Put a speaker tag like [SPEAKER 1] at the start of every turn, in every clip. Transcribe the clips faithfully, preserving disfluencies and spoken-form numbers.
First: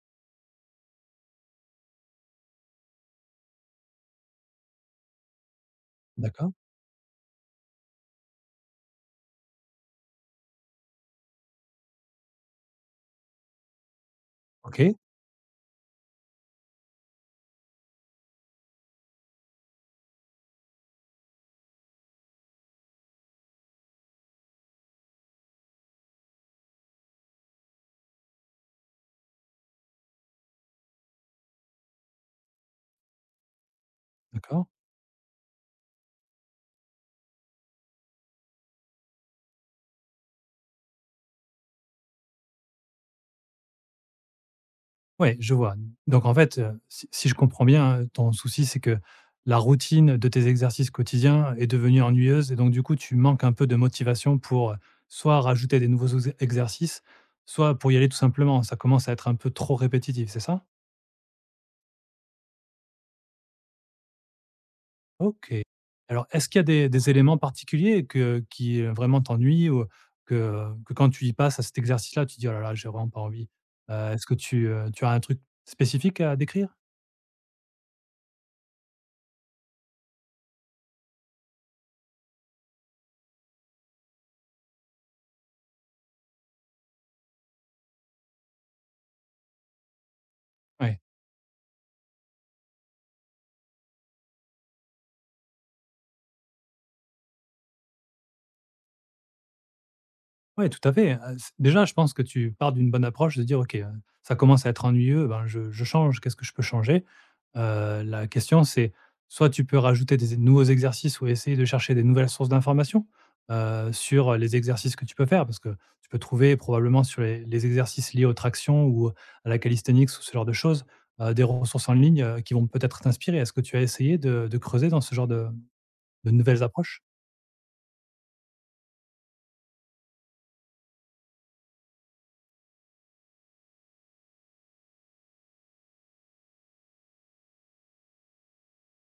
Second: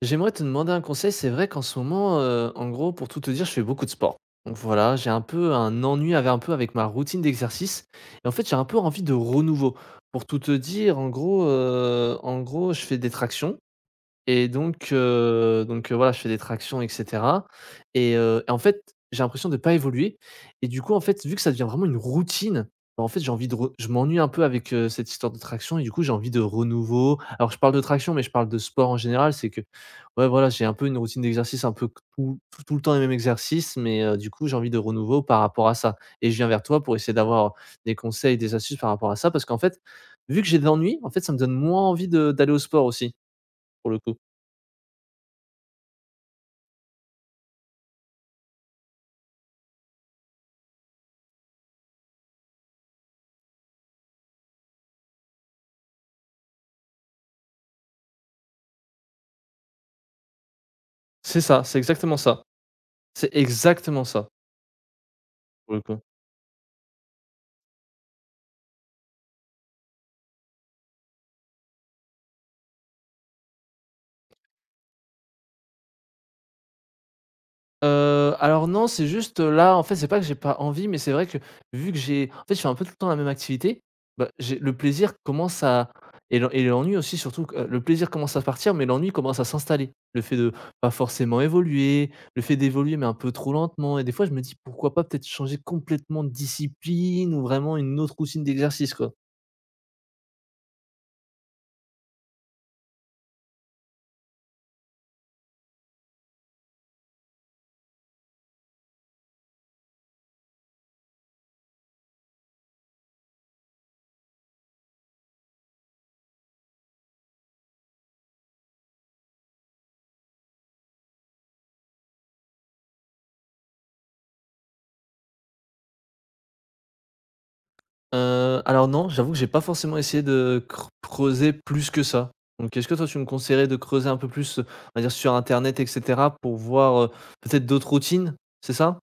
[SPEAKER 1] J'aimerais te demander un conseil. C'est vrai qu'en ce moment, heu, en gros, pour tout te dire, je fais beaucoup de sport. Donc voilà, j'ai un peu un ennui avec un peu
[SPEAKER 2] D'accord,
[SPEAKER 1] avec ma routine d'exercice et en fait, j'ai un peu envie de renouveau. Pour tout te dire, en gros, heu, en gros, je fais des tractions. Et donc
[SPEAKER 2] OK,
[SPEAKER 1] heu, donc heu, voilà, je fais des tractions et cetera et heu et en fait, j'ai l'impression de pas évoluer et du coup, en fait, vu que ça devient vraiment une routine, bah, en fait, j'ai envie de re je m'ennuie un peu avec, heu, cette histoire de traction et du coup, j'ai envie de renouveau. Alors je parle de traction, mais je parle de sport en général, c'est que, ouais, voilà, j'ai un peu une routine d'exercice un peu tout tout tout le temps les mêmes exercices, mais heu, du coup, j'ai
[SPEAKER 2] d'accord.
[SPEAKER 1] envie de renouveau par rapport à ça et je viens vers toi pour essayer d'avoir des conseils, des astuces par rapport à ça parce qu'en fait, vu que j'ai de l'ennui, en fait, ça me donne moins envie de d'aller au sport aussi, pour le coup.
[SPEAKER 2] Ouais, je vois. Donc en fait, heu, si si je comprends bien, heu, ton souci, c'est que la routine de tes exercices quotidiens est devenue ennuyeuse et donc du coup, tu manques un peu de motivation pour, heu, soit rajouter des nouveaux ex exercices, soit pour y aller tout simplement. Ça commence à être un peu trop répétitif, c'est ça?
[SPEAKER 1] C'est ça, c'est exactement ça. C'est exactement ça,
[SPEAKER 2] OK.
[SPEAKER 1] pour le coup.
[SPEAKER 2] Alors est-ce qu'il y a des des éléments particuliers que qui, heu, vraiment t'ennuient ou que que quand tu y passes à cet exercice-là, tu dis: «Oh là là, j'ai vraiment pas envie». Heu, est-ce que tu, heu, tu as un truc spécifique à décrire?
[SPEAKER 1] Heu, alors non, c'est juste, heu, là, en fait, c'est pas que j'ai pas envie, mais c'est vrai que vu que j'ai en fait, je fais un peu tout le temps la même activité, bah, j'ai le plaisir commence à et l'en et l'ennui aussi surtout que, le plaisir commence à partir, mais l'ennui commence à s'installer. Le fait de pas
[SPEAKER 2] Ouais.
[SPEAKER 1] forcément évoluer, le fait d'évoluer, mais un peu trop lentement et des fois, je me dis: «Pourquoi pas peut-être changer complètement de discipline ou vraiment une autre routine d'exercice, quoi?»
[SPEAKER 2] Ouais, tout à fait, heu, c déjà, je pense que tu pars d'une bonne approche de dire: «OK, heu, ça commence à être ennuyeux, ben, je je change, qu'est-ce que je peux changer?» Heu, la question, c'est soit tu peux rajouter des nouveaux exercices ou essayer de chercher des nouvelles sources d'informations, heu, sur les exercices que tu peux faire parce que tu peux trouver probablement sur les les exercices liés aux tractions ou à la calisthenics ou ce genre de choses, heu, des ressources en ligne, heu, qui vont peut-être t'inspirer. Est-ce que tu as essayé de de creuser dans ce genre de de nouvelles approches?
[SPEAKER 1] Heu, alors non, j'avoue que j'ai pas forcément essayé de cre creuser plus que ça. Donc est-ce que toi, tu me conseillerais de creuser un peu plus, on va dire sur internet et cetera pour voir, heu, peut-être d'autres routines, c'est ça?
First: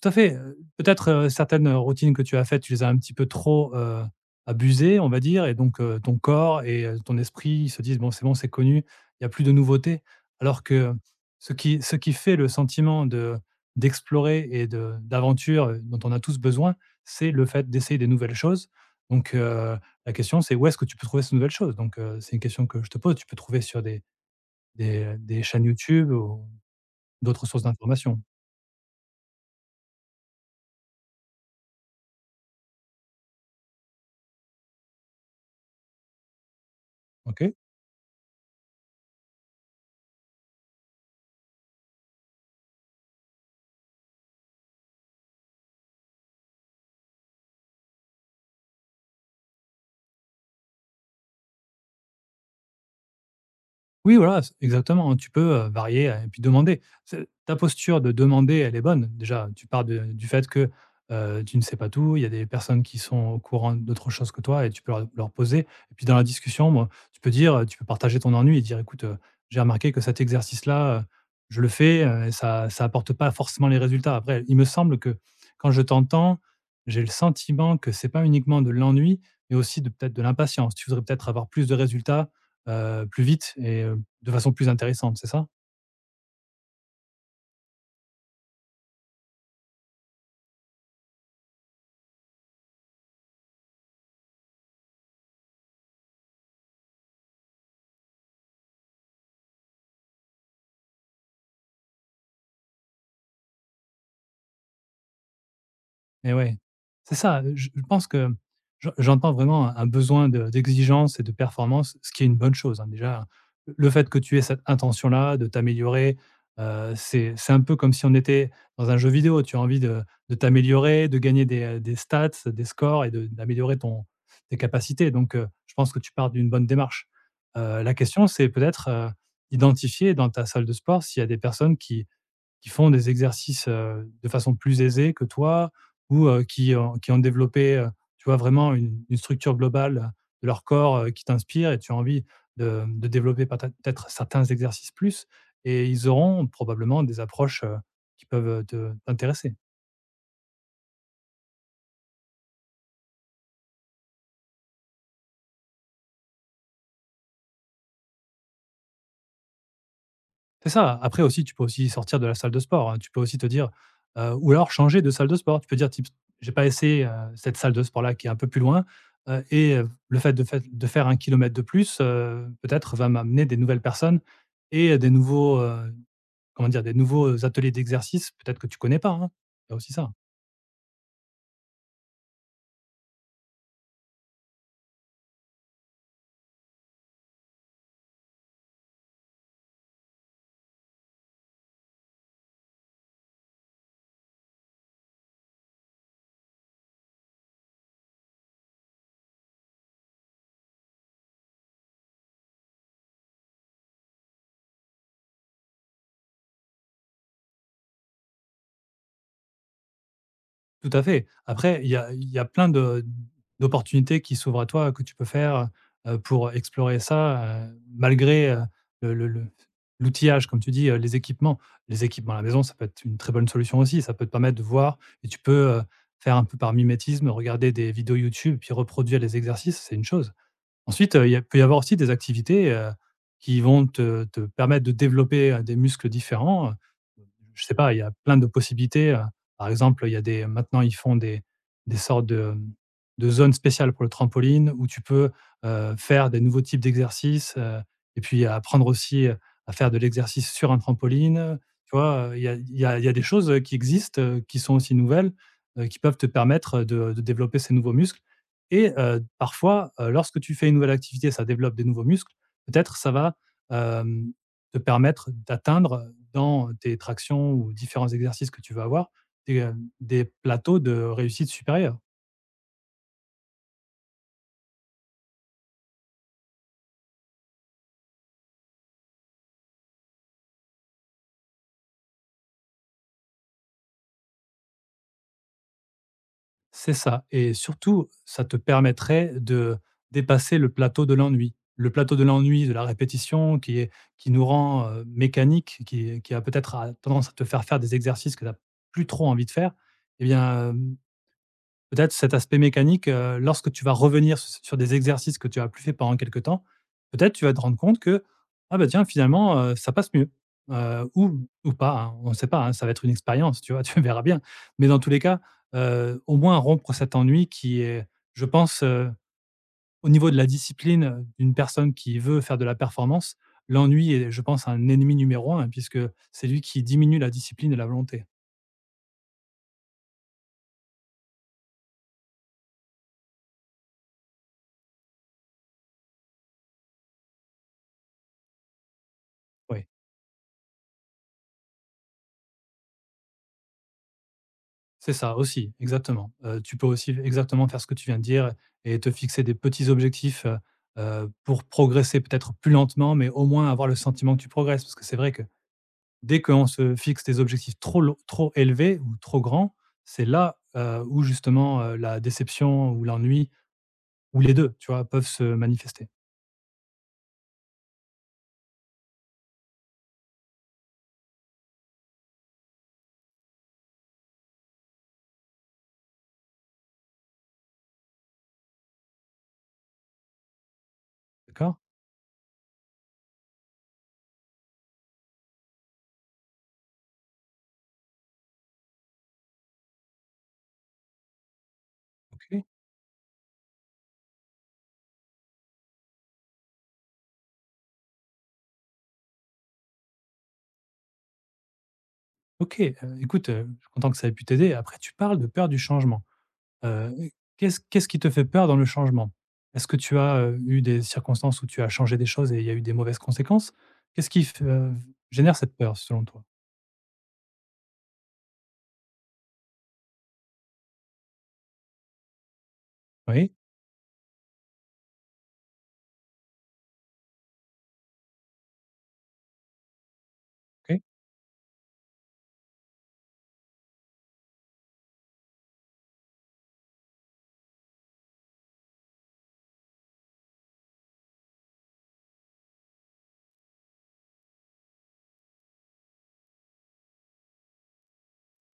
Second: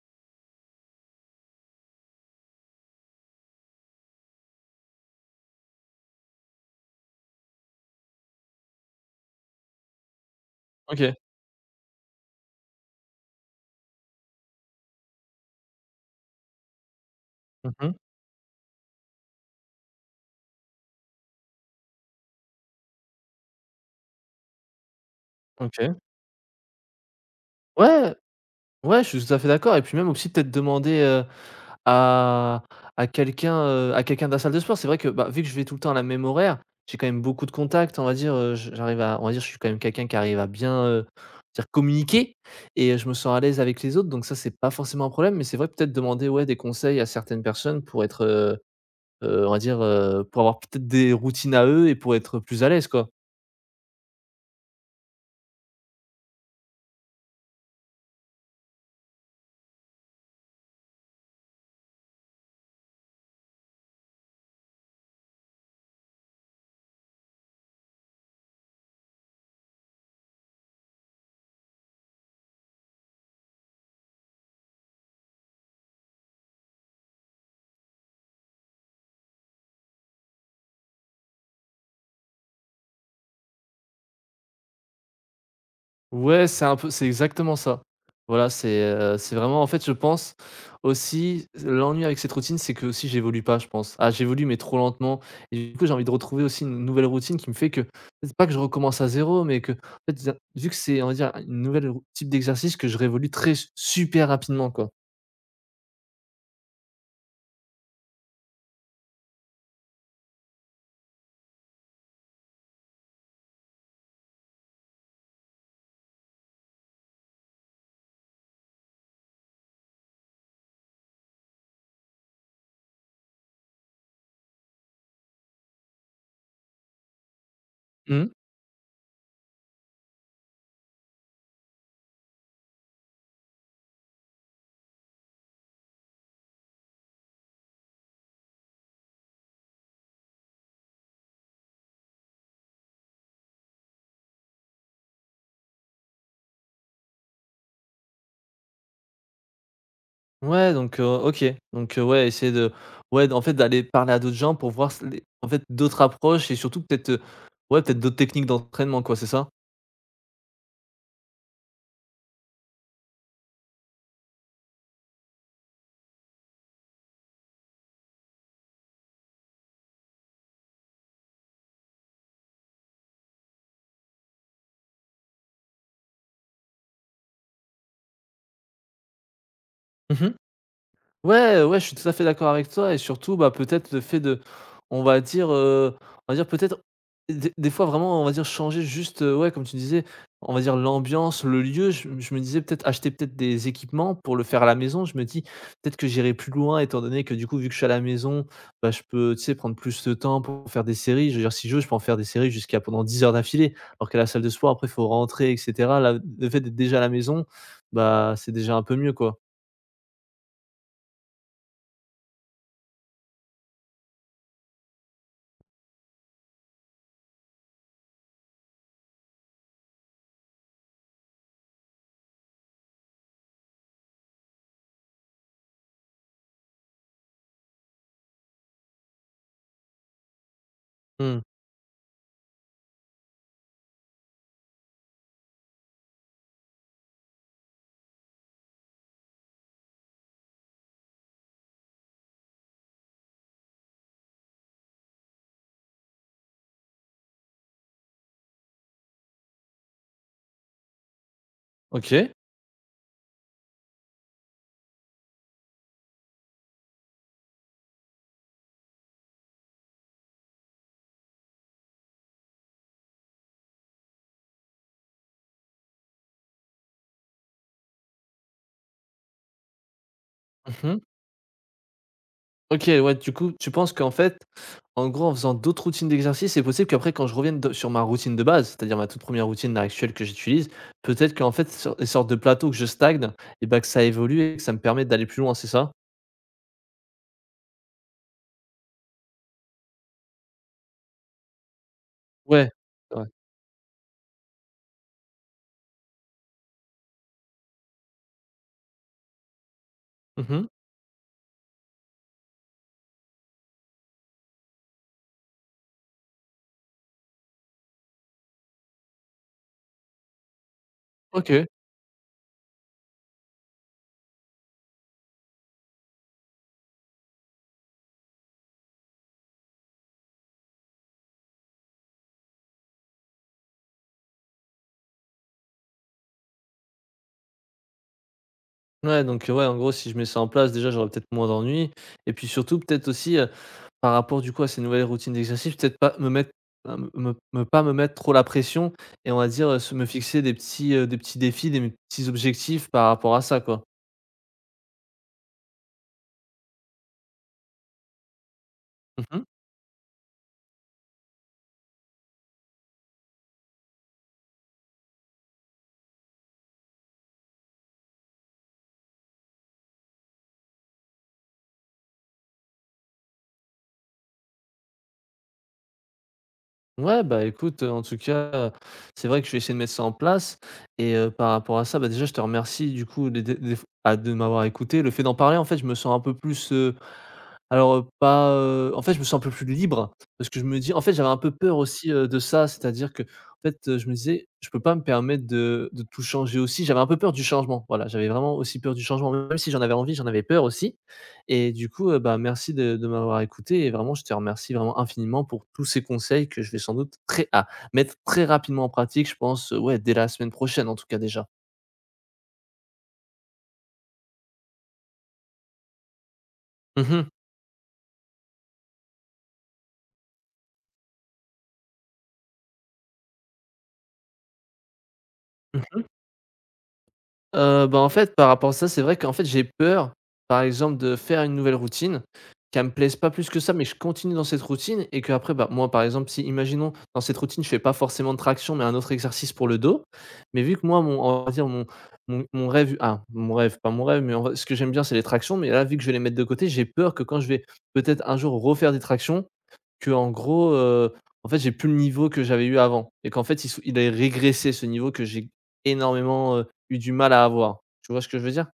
[SPEAKER 2] Tout à fait, heu, peut-être, heu, certaines routines que tu as faites, tu les as un petit peu trop, heu, abusées, on va dire, et donc heu, ton corps et heu, ton esprit, ils se disent: «Bon, c'est bon, c'est connu, il y a plus de nouveautés». Alors que
[SPEAKER 1] OK.
[SPEAKER 2] ce qui ce qui fait le sentiment de d'explorer et de d'aventure, heu, dont on a tous besoin, c'est le fait
[SPEAKER 1] Mmh.
[SPEAKER 2] d'essayer des nouvelles choses. Donc heu, la question, c'est où est-ce que tu peux trouver ces nouvelles choses? Donc heu, c'est une question que je te pose, tu peux trouver sur des des, des chaînes
[SPEAKER 1] OK.
[SPEAKER 2] YouTube ou d'autres sources
[SPEAKER 1] Ouais,
[SPEAKER 2] d'informations,
[SPEAKER 1] ouais, je suis tout à fait d'accord et puis même aussi peut-être demander, euh, à à quelqu'un, heu, à quelqu'un de la salle de sport. C'est vrai que, bah, vu que je vais tout le temps à la même horaire, j'ai quand même beaucoup de
[SPEAKER 2] OK?
[SPEAKER 1] contacts, on va dire, heu, j j'arrive à on va dire, je suis quand même quelqu'un qui arrive à bien, heu, dire communiquer et je me sens à l'aise avec les autres, donc ça, c'est pas forcément un problème, mais c'est vrai peut-être demander, ouais, des conseils à certaines personnes pour être, heu heu, on va dire, heu, pour avoir peut-être des routines à eux et pour être plus à l'aise, quoi.
[SPEAKER 2] Oui, voilà, c exactement, tu peux, heu, varier, heu, et puis demander. C'est ta posture de demander, elle est bonne. Déjà, tu pars de du fait que, heu, tu ne sais pas tout, il y a des personnes qui sont au courant d'autres choses que toi et tu peux leur leur poser, et puis dans la discussion, moi, tu peux dire, heu, tu peux partager ton ennui et dire: «Écoute, heu, j'ai remarqué que cet exercice-là, heu, je le fais, heu, et ça ça apporte pas forcément les résultats». Après, il me semble que quand je t'entends, j'ai le sentiment que c'est pas uniquement de l'ennui, mais aussi de peut-être de l'impatience. Tu voudrais peut-être avoir plus de résultats, heu, plus vite et heu de façon plus intéressante, c'est ça?
[SPEAKER 1] Ouais, c'est un peu c'est exactement ça. Voilà, c'est, heu, c'est vraiment en fait, je pense aussi l'ennui avec cette routine, c'est que aussi, j'évolue pas, je pense. Ah, j'évolue mais trop lentement et du coup, j'ai envie de retrouver aussi une nouvelle routine qui me fait que c'est pas que je recommence à zéro, mais que, en fait, vu que c'est, on va dire, une nouvelle rou type d'exercice que je révolue très super rapidement, quoi.
[SPEAKER 2] Et ouais, c'est ça, je je pense que j'en j'entends vraiment un un besoin de d'exigence et de performance, ce qui est une bonne chose, hein. Déjà, le fait que tu aies cette intention-là de t'améliorer, heu, c'est c'est un peu comme si on était dans un jeu vidéo. Tu as envie de de t'améliorer, de gagner des, heu, des stats, des scores, et de d'améliorer ton tes capacités, donc heu, je pense que tu pars d'une bonne démarche. Heu, la question,
[SPEAKER 1] Mmh.
[SPEAKER 2] c'est peut-être, heu, identifier dans ta salle de sport s'il y a des personnes qui qui font des exercices, heu, de façon plus aisée que toi, ou heu, qui ont qui ont développé, heu, tu vois, vraiment une une structure globale de leur corps, heu, qui t'inspire, et tu as envie de de développer peut peut-être certains exercices plus, et ils auront probablement des approches, heu, qui peuvent te t'intéresser.
[SPEAKER 1] Ouais, donc heu, OK. Donc heu, ouais, essayer de ouais, en fait, d'aller parler à d'autres gens pour voir s les en fait, d'autres approches et surtout peut-être, heu, ouais, peut-être d'autres techniques d'entraînement, quoi, c'est ça?
[SPEAKER 2] C'est ça. Après aussi, tu peux aussi sortir de la salle de sport, hein. Tu peux aussi te dire, heu ou alors changer de salle de sport. Tu peux dire type: «J'ai pas essayé, heu, cette salle de sport là qui est un peu plus loin, heu et heu, le fait de fait de faire un kilomètre de plus, heu, peut-être va m'amener des nouvelles personnes et des nouveaux, heu, comment dire? Des nouveaux ateliers d'exercices peut-être que tu connais pas, hein». Il y a aussi ça.
[SPEAKER 1] Mmh. Ouais, ouais, je suis tout à fait d'accord avec toi et surtout, bah, peut-être le fait de on va dire, heu, on va dire peut-être des des fois vraiment, on va dire changer juste, heu, ouais, comme tu disais, on va dire l'ambiance, le lieu. Je je me disais peut-être acheter peut-être des équipements pour le faire à la maison. Je me dis: «Peut-être que j'irai plus loin» étant donné que du coup, vu que je suis à la maison, bah, je peux, tu sais, prendre plus de temps pour faire des séries. Je veux dire, si je veux, je peux en faire des séries jusqu'à pendant dix heures d'affilée. Alors qu'à la salle de sport, après, il faut rentrer et cetera. Là, le fait d'être déjà à la maison, bah, c'est déjà un peu mieux, quoi.
[SPEAKER 2] Tout à fait. Après, il y a il y a plein de d'opportunités qui s'ouvrent à toi, que tu peux faire, heu, pour explorer ça, heu, malgré, heu, le le le l'outillage, comme tu dis, heu, les équipements. Les équipements à la maison, ça peut être une très bonne solution aussi. Ça peut te permettre de voir, et tu peux, heu, faire un peu par mimétisme, regarder des vidéos YouTube, puis reproduire les exercices, c'est une chose. Ensuite, heu, il y
[SPEAKER 1] Mmh.
[SPEAKER 2] a peut y avoir aussi des activités, heu, qui vont te te permettre de développer, heu, des muscles différents, je sais pas, il y a plein de possibilités. Heu, par exemple, il y a des maintenant ils font des des sortes de, mmh, de zones spéciales pour le trampoline où tu peux, heu, faire des nouveaux types d'exercices, heu et puis apprendre aussi, heu, à faire de l'exercice sur un trampoline, tu vois?
[SPEAKER 1] OK.
[SPEAKER 2] Heu, il y a il y a il y a des choses, heu, qui existent, heu, qui sont aussi nouvelles, heu, qui peuvent te permettre de de développer ces nouveaux muscles. Et heu, parfois, heu, lorsque tu fais une nouvelle activité, ça développe des nouveaux muscles. Peut-être ça va, euh, te permettre d'atteindre dans tes tractions ou différents exercices que tu vas avoir des, euh, des plateaux de
[SPEAKER 1] Mmh.
[SPEAKER 2] réussite supérieure.
[SPEAKER 1] OK, ouais, du coup, tu penses qu'en fait, en gros, en faisant d'autres routines d'exercice, c'est possible qu'après quand je revienne de sur ma routine de base, c'est-à-dire ma toute première routine là actuelle que j'utilise, peut-être qu'en fait sur des sortes de plateaux que je stagne et bah, que ça évolue et que ça me permet d'aller plus loin, c'est ça?
[SPEAKER 2] C'est ça. Et surtout, ça te permettrait de dépasser le plateau de l'ennui. Le plateau de l'ennui,
[SPEAKER 1] Ouais,
[SPEAKER 2] de la
[SPEAKER 1] ouais.
[SPEAKER 2] répétition qui est, qui nous rend euh, mécanique, qui, qui a peut-être à- tendance à te faire faire des exercices que tu n'as plus trop envie de faire. Eh bien,
[SPEAKER 1] Mmh.
[SPEAKER 2] euh, peut-être cet aspect mécanique, heu, lorsque tu vas revenir su sur des exercices que tu as plus fait pendant quelque temps, peut-être tu vas te rendre compte que: «Ah bah tiens, finalement, heu, ça passe mieux». Heu, ou
[SPEAKER 1] OK.
[SPEAKER 2] ou pas, hein, on ne sait pas, hein, ça va être une expérience, tu vois? Tu verras bien. Mais dans tous les cas, heu, au moins rompre cet ennui qui est, je pense, heu, au niveau de la discipline, heu, d'une personne qui veut faire de la performance, l'ennui est, je pense, un ennemi numéro un, hein, puisque c'est lui qui diminue la discipline et la volonté.
[SPEAKER 1] Ouais, donc ouais, en gros, si je mets ça en place, déjà, j'aurais peut-être moins d'ennuis et puis surtout peut-être aussi, par rapport du coup à ces nouvelles routines d'exercice, peut-être pas me mettre heu, me me me pas me mettre trop la pression et on va dire, heu,
[SPEAKER 2] Oui.
[SPEAKER 1] se me fixer des petits, heu, des petits défis, des petits objectifs par rapport à ça, quoi.
[SPEAKER 2] C'est ça aussi, exactement. Heu, tu peux aussi exactement faire ce que tu viens de dire et te fixer
[SPEAKER 1] Mmh.
[SPEAKER 2] des petits objectifs, heu heu, pour progresser peut-être plus lentement, mais au moins avoir le sentiment que tu progresses. Parce que c'est vrai que dès qu'on se fixe des objectifs trop lo trop élevés ou trop grands, c'est là, heu, où justement, heu, la déception ou l'ennui ou les deux, tu vois, peuvent se manifester.
[SPEAKER 1] Ouais, bah, écoute, heu, en tout cas, heu, c'est vrai que je vais essayer de mettre ça en place et heu, par rapport à ça, bah, déjà je te remercie du coup des des des f ah, de m'avoir écouté. Le fait d'en parler en fait, je me sens un peu plus, heu Alors, heu, pas, heu, en fait, je me sens un peu plus libre parce que je me dis en fait, j'avais un peu
[SPEAKER 2] D'accord?
[SPEAKER 1] peur aussi, heu, de ça, c'est-à-dire que en fait, heu, je me disais: «Je peux pas me permettre de de tout changer aussi». J'avais un peu peur du changement, voilà, j'avais vraiment aussi peur du changement, même si j'en avais envie, j'en avais peur aussi et du coup, heu, bah,
[SPEAKER 2] OK.
[SPEAKER 1] merci de de m'avoir écouté et vraiment je te remercie vraiment infiniment pour tous ces conseils que je vais sans doute très à mettre très rapidement en pratique, je pense, heu, ouais, dès la semaine prochaine en tout cas déjà.
[SPEAKER 2] OK, heu, écoute, heu, je suis content que ça ait pu t'aider. Après, tu parles de peur du changement. Heu,
[SPEAKER 1] Mmh.
[SPEAKER 2] qu'est-ce qu'est-ce qui te fait peur dans le changement? Est-ce que tu as, heu, eu des circonstances où tu as changé des choses et il y a eu des mauvaises conséquences? Qu'est-ce qui f heu, génère cette peur selon toi?
[SPEAKER 1] Heu, bah, en fait, par rapport à ça, c'est vrai qu'en fait, j'ai peur, par exemple, de faire une nouvelle routine, qu'elle me plaise pas plus
[SPEAKER 2] Oui,
[SPEAKER 1] que ça, mais je continue dans cette routine et qu'après, bah, moi, par exemple, si imaginons dans cette routine, je fais pas forcément de traction, mais un autre exercice pour le dos, mais vu que
[SPEAKER 2] OK.
[SPEAKER 1] moi, mon on va dire mon mon mon rêve ah, mon rêve, pas mon rêve, mais on va ce que j'aime bien, c'est les tractions, mais là, vu que je vais les mettre de côté, j'ai peur que quand je vais peut-être un jour refaire des tractions, que en gros, heu, en fait, j'ai plus le niveau que j'avais eu avant et qu'en fait, il sou il ait régressé ce niveau que j'ai énormément eu du mal à avoir. Tu vois ce que je veux dire?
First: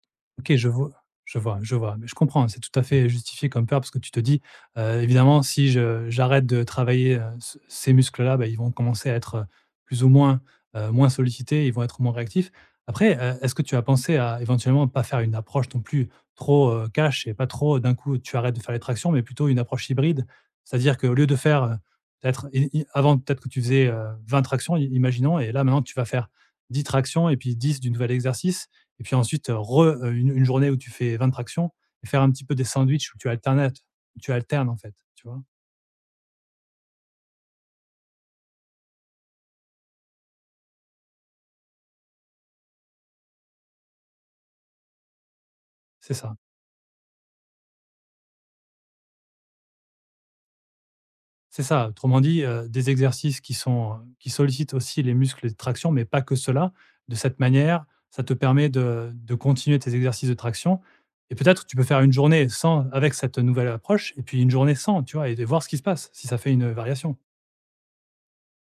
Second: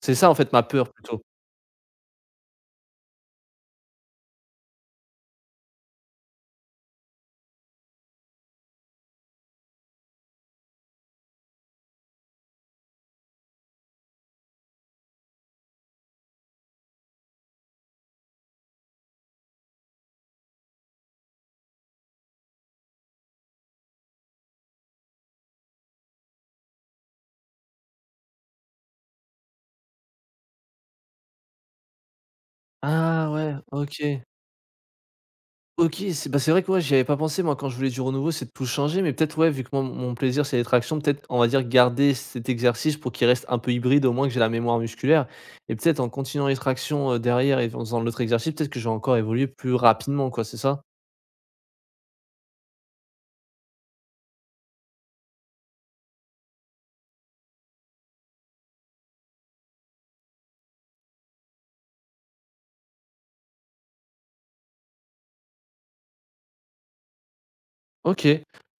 [SPEAKER 1] C'est ça en fait
[SPEAKER 2] OK,
[SPEAKER 1] ma
[SPEAKER 2] je vois
[SPEAKER 1] peur plutôt.
[SPEAKER 2] je vois je vois, mais je comprends, c'est tout à fait justifié comme peur parce que tu te dis, heu: «Évidemment, si je j'arrête de travailler, heu, ce ces muscles-là, bah, ils vont commencer à être, heu, plus ou moins, heu, moins sollicités, ils vont être moins réactifs». Après, heu, est-ce que tu as pensé à éventuellement pas faire une approche non plus trop, heu, cash et pas trop d'un coup tu arrêtes de faire les tractions, mais plutôt une approche hybride? C'est-à-dire qu'au lieu de faire, heu, peut-être i i avant peut-être que tu faisais, heu, vingt tractions, i imaginons, et là maintenant tu vas faire dix tractions et puis dix du nouvel exercice, et puis ensuite, euh, re euh, une une journée où tu fais vingt tractions, et faire un petit peu des sandwichs où tu
[SPEAKER 1] Ah ouais,
[SPEAKER 2] alternes
[SPEAKER 1] OK.
[SPEAKER 2] tu alternes en fait, tu vois?
[SPEAKER 1] OK, c'est bah, c'est vrai que ouais, j'y avais pas pensé moi quand je voulais du renouveau, c'est de tout changer, mais peut-être ouais, vu que mon mon plaisir c'est les tractions, peut-être on va dire garder cet exercice pour qu'il reste un peu hybride, au moins que j'ai la mémoire musculaire et peut-être en
[SPEAKER 2] C'est ça,
[SPEAKER 1] continuant les tractions, heu, derrière et en faisant l'autre exercice, peut-être que je encore évolué plus rapidement quoi, c'est ça?
[SPEAKER 2] c'est ça. Autrement dit, heu, des exercices qui sont, qui sollicitent aussi les muscles de traction, mais pas que cela. De cette manière, ça te permet de de continuer tes exercices de traction, et peut-être tu peux faire une journée sans avec cette nouvelle approche et puis une journée sans, tu vois? Et de voir ce qui se passe, si ça fait une variation.
[SPEAKER 1] OK.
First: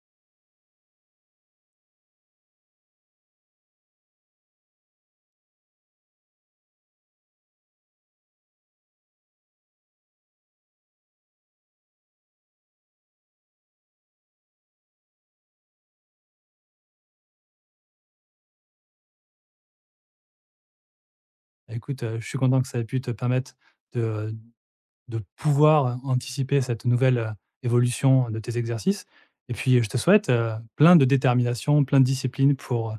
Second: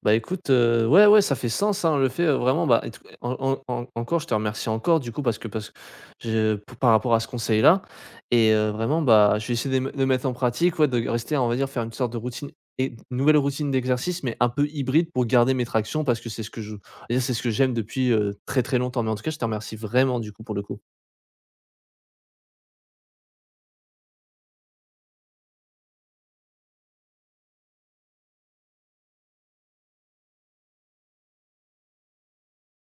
[SPEAKER 1] Bah, écoute, heu, ouais, ouais, ça fait sens, hein, le fait, heu, vraiment, bah, et t en en en encore, je te remercie encore du coup parce que parce que je p par rapport à ce conseil-là et heu, vraiment, bah, je vais essayer de me- de mettre en pratique, ouais, de rester, on va dire, faire une sorte de routine et une nouvelle routine d'exercice, mais un peu hybride pour garder mes tractions parce que c'est ce que je c'est ce que j'aime depuis, heu, très, très longtemps. Mais en tout cas, je te remercie vraiment du coup pour le coup.
[SPEAKER 2] Bah, écoute, heu, je suis content que ça ait pu te permettre de de pouvoir anticiper cette nouvelle, heu, évolution de tes exercices, et puis, je te souhaite, heu, plein de détermination, plein de discipline pour, heu,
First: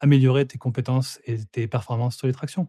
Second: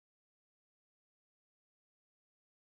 [SPEAKER 2] améliorer tes compétences et tes performances sur les tractions.